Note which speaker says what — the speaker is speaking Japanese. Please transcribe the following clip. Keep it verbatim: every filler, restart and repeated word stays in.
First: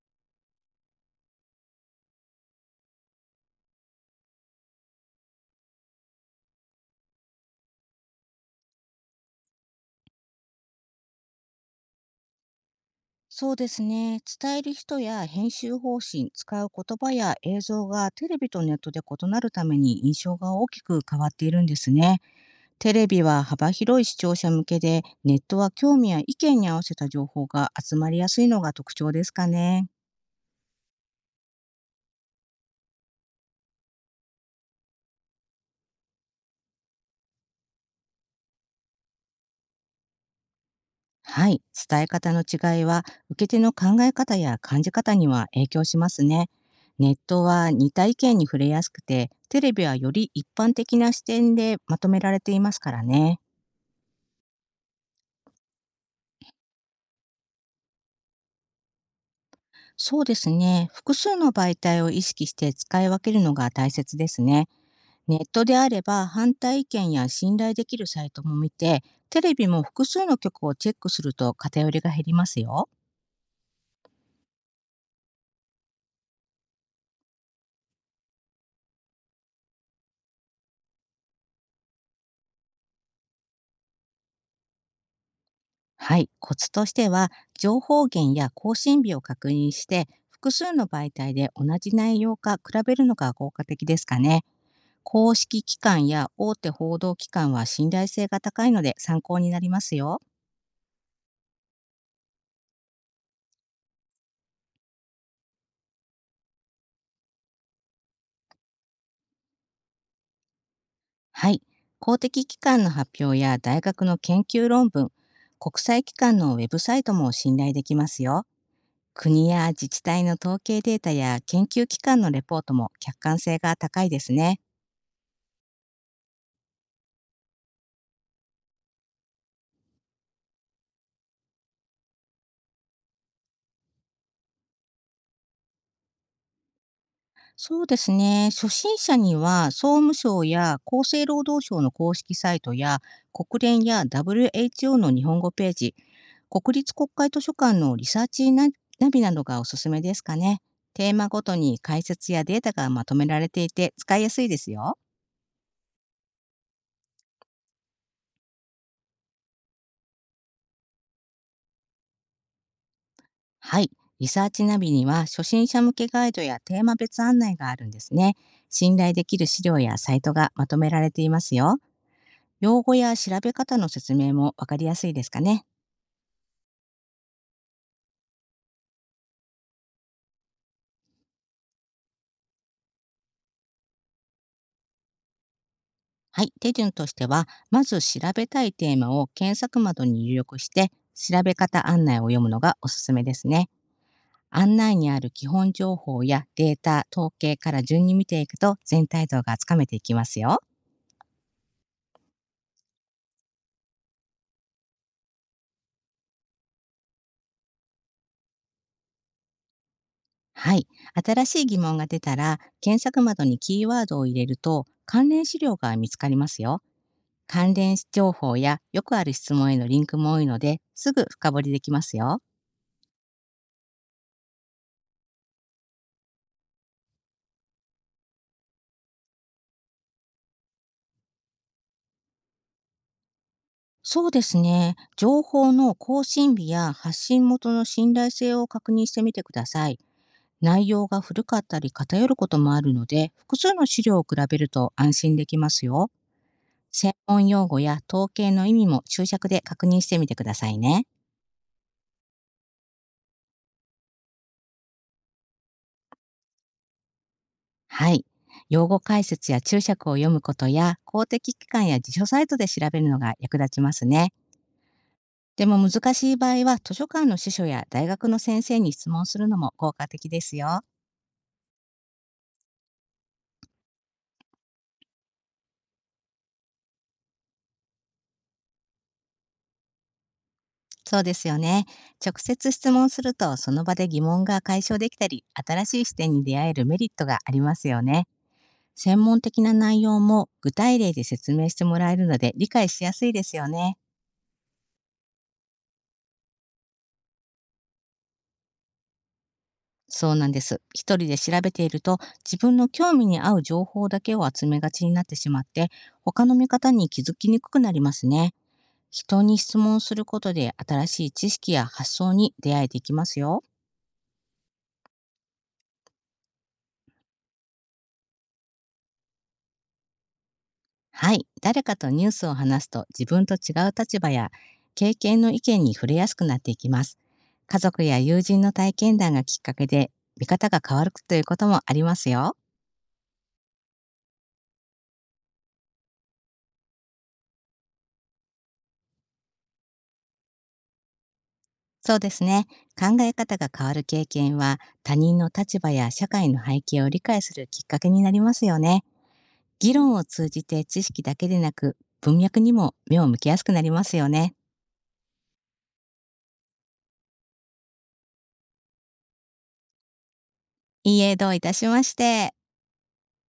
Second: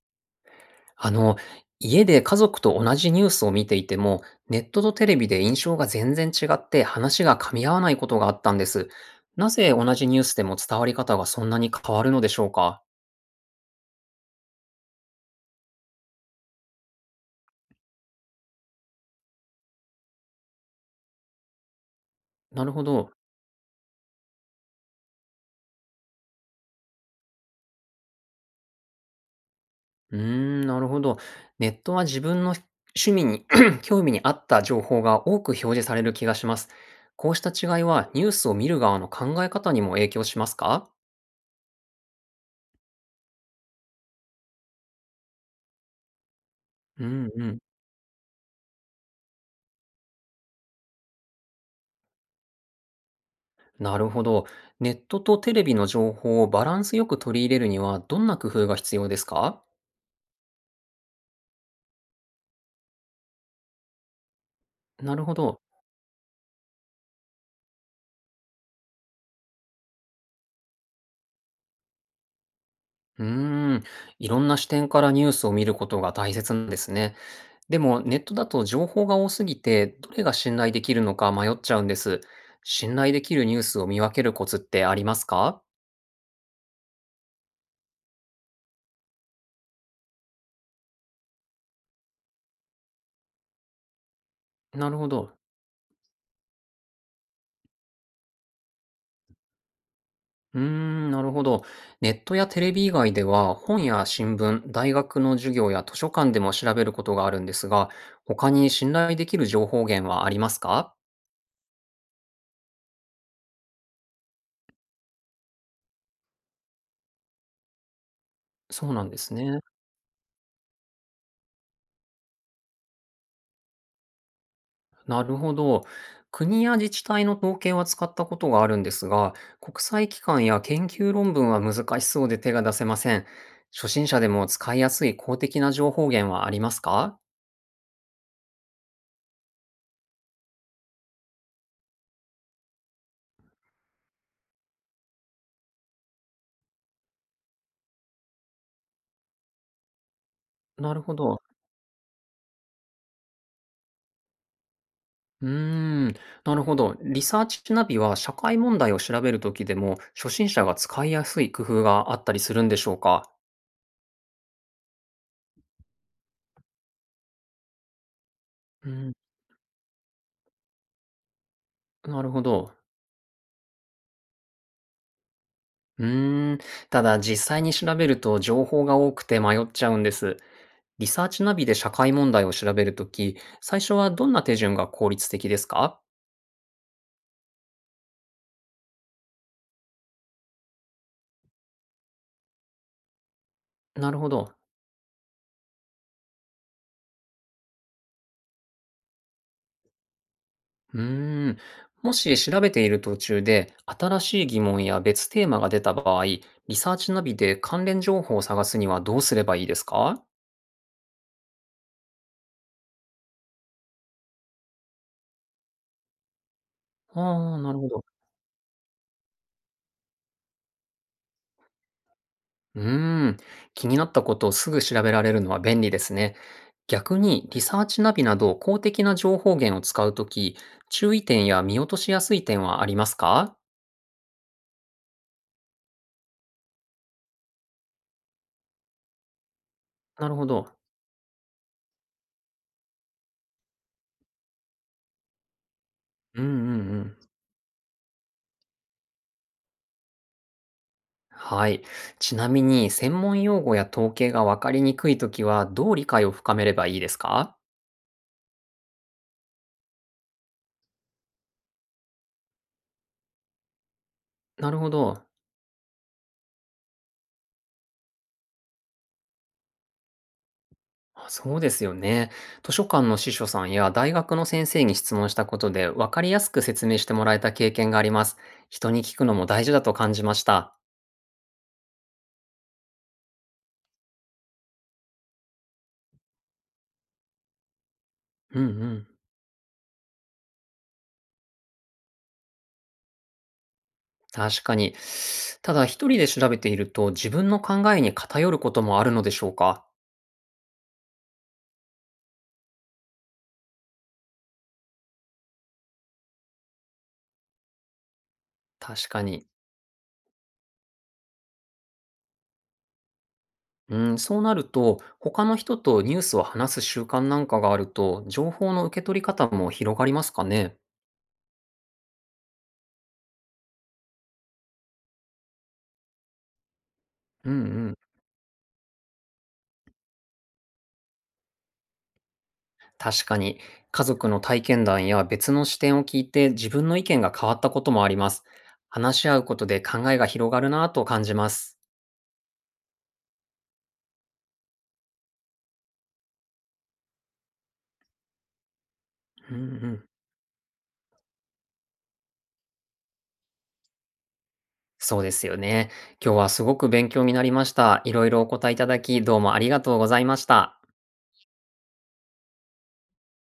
Speaker 1: あの、家で家族と同じニュースを見ていても、ネットとテレビで印象が全然違って話が噛み合わないことがあったんです。なぜ同じニュースでも伝わり方がそんなに変わるのでしょうか？
Speaker 2: そうですね。伝える人や編集方針、使う言葉や映像がテレビとネットで異なるために印象が大きく変わっているんですね。
Speaker 1: なるほ
Speaker 2: テレ
Speaker 1: ど。
Speaker 2: ビは幅広い視聴者向けで、ネットは興味や意見に合わせた情報が集まりやすいのが特徴ですかね。
Speaker 1: うーん、なるほど。ネットは自分の趣味に、興味に合った情報が多く表示される気がします。こうした違いはニュースを見る側の考え方にも影響しますか？
Speaker 2: はい。伝え方の違いは、受け手の考え方や感じ方には影響しますね。
Speaker 1: う
Speaker 2: ネッ
Speaker 1: ん
Speaker 2: ト
Speaker 1: うん。
Speaker 2: は似た意見に触れやすくて、テレビはより一般的な視点でまとめられていますからね。
Speaker 1: なるほど。ネットとテレビの情報をバランスよく取り入れるにはどんな工夫が必要ですか？
Speaker 2: そうですね。複数の媒体を意識して使い分けるのが大切ですね。
Speaker 1: なるほ
Speaker 2: ネッ
Speaker 1: ど。
Speaker 2: トであれば反対意見や信頼できるサイトも見て、テレビも複数の曲をチェックすると偏りが減りますよ。
Speaker 1: うーん。いろんな視点からニュースを見ることが大切なんですね。でもネットだと情報が多すぎて、どれが信頼できるのか迷っちゃうんです。信頼できるニュースを見分けるコツってありますか？
Speaker 2: はい。コツとしては、情報源や更新日を確認して、複数の媒体で同じ内容か比べるのが効果的ですかね。
Speaker 1: なるほど。
Speaker 2: 公式機関や大手報道機関は信頼性が高いので参考になりますよ。
Speaker 1: うーん、なるほど。ネットやテレビ以外では、本や新聞、大学の授業や図書館でも調べることがあるんですが、他に信頼できる情報源はありますか？
Speaker 2: はい。公的機関の発表や大学の研究論文、国際機関のウェブサイトも信頼できますよ。
Speaker 1: そうなんです
Speaker 2: 国
Speaker 1: ね。
Speaker 2: や自治体の統計データや研究機関のレポートも客観性が高いですね。
Speaker 1: なるほど。国や自治体の統計は使ったことがあるんですが、国際機関や研究論文は難しそうで手が出せません。初心者でも使いやすい公的な情報源はありますか？
Speaker 2: そうですね。初心者には、総務省や厚生労働省の公式サイトや、国連や ダブリューエイチオー の日本語ページ、国立国会図書館のリサーチナナビなどがおすすめですかね。
Speaker 1: なる
Speaker 2: テ
Speaker 1: ほ
Speaker 2: ーマご
Speaker 1: ど。
Speaker 2: とに解説やデータがまとめられていて、使いやすいですよ。
Speaker 1: うーん、なるほど。リサーチナビは社会問題を調べるときでも、初心者が使いやすい工夫があったりするんでしょうか？
Speaker 2: はい。リサーチナビには、初心者向けガイドやテーマ別案内があるんですね。
Speaker 1: う
Speaker 2: 信
Speaker 1: ん、
Speaker 2: 頼できる資料やサイトがまとめられていますよ。
Speaker 1: なるほど。
Speaker 2: 用語や調べ方の説明もわかりやすいですかね。
Speaker 1: うーん、ただ実際に調べると情報が多くて迷っちゃうんです。リサーチナビで社会問題を調べるとき、最初はどんな手順が効率的ですか？
Speaker 2: はい、手順としては、まず調べたいテーマを検索窓に入力して、調べ方案内を読むのがおすすめですね。
Speaker 1: なるほど。
Speaker 2: 案内にある基本情報やデータ、統計から順に見ていくと全体像がつかめていきますよ。
Speaker 1: うーん。もし調べている途中で、新しい疑問や別テーマが出た場合、リサーチナビで関連情報を探すにはどうすればいいですか？
Speaker 2: はい、新しい疑問が出たら、検索窓にキーワードを入れると関連資料が見つかりますよ。
Speaker 1: ああー、な
Speaker 2: 関
Speaker 1: るほ
Speaker 2: 連
Speaker 1: ど。
Speaker 2: 情報やよくある質問へのリンクも多いので、すぐ深掘りできますよ。
Speaker 1: うーん。気になったことをすぐ調べられるのは便利ですね。逆に、リサーチナビなど公的な情報源を使うとき、注意点や見落としやすい点はありますか？
Speaker 2: そうですね。情報の更新日や発信元の信頼性を確認してみてください。
Speaker 1: なるほど。
Speaker 2: 内容が古かったり偏ることもあるので、複数の資料を比べると安心できますよ。
Speaker 1: うんうんう
Speaker 2: 専
Speaker 1: ん。
Speaker 2: 門用語や統計の意味も注釈で確認してみてくださいね。
Speaker 1: はい。ちなみに、専門用語や統計がわかりにくいときは、どう理解を深めればいいですか？
Speaker 2: はい。用語解説や注釈を読むことや、公的機関や辞書サイトで調べるのが役立ちますね。
Speaker 1: なるほど。
Speaker 2: でも難しい場合は、図書館の司書や大学の先生に質問するのも効果的ですよ。
Speaker 1: あ、そうですよね。図書館の司書さんや大学の先生に質問したことで分かりやすく説明してもらえた経験があります。人に聞くのも大事だと感じました。
Speaker 2: そうですよね。直接質問すると、その場で疑問が解消できたり、新しい視点に出会えるメリットがありますよね。
Speaker 1: うんうん。
Speaker 2: 専門的な内容も具体例で説明してもらえるので理解しやすいですよね。
Speaker 1: 確かに。ただ一人で調べていると自分の考えに偏ることもあるのでしょうか？
Speaker 2: そうなんです。一人で調べていると、自分の興味に合う情報だけを集めがちになってしまって、他の見方に気づきにくくなりますね。
Speaker 1: 確か
Speaker 2: 人
Speaker 1: に。
Speaker 2: に質問することで新しい知識や発想に出会えていきますよ。
Speaker 1: うん、そうなると他の人とニュースを話す習慣なんかがあると情報の受け取り方も広がりますかね？
Speaker 2: はい、誰かとニュースを話すと自分と違う立場や経験の意見に触れやすくなっていきます。
Speaker 1: うんう
Speaker 2: 家
Speaker 1: ん。
Speaker 2: 族や友人の体験談がきっかけで見方が変わるということもありますよ。
Speaker 1: 確かに、家族の体験談や別の視点を聞いて自分の意見が変わったこともあります。話し合うことで考えが広がるなぁと感じます。
Speaker 2: そうですね。考え方が変わる経験は他人の立場や社会の背景を理解するきっかけになりますよね。
Speaker 1: うんう
Speaker 2: 議
Speaker 1: ん。
Speaker 2: 論を通じて知識だけでなく文脈にも目を向けやすくなりますよね。
Speaker 1: そうですよね。今日はすごく勉強になりました。いろいろお答えいただき、どうもありがとうございました。
Speaker 2: いいえ、どういたしまして。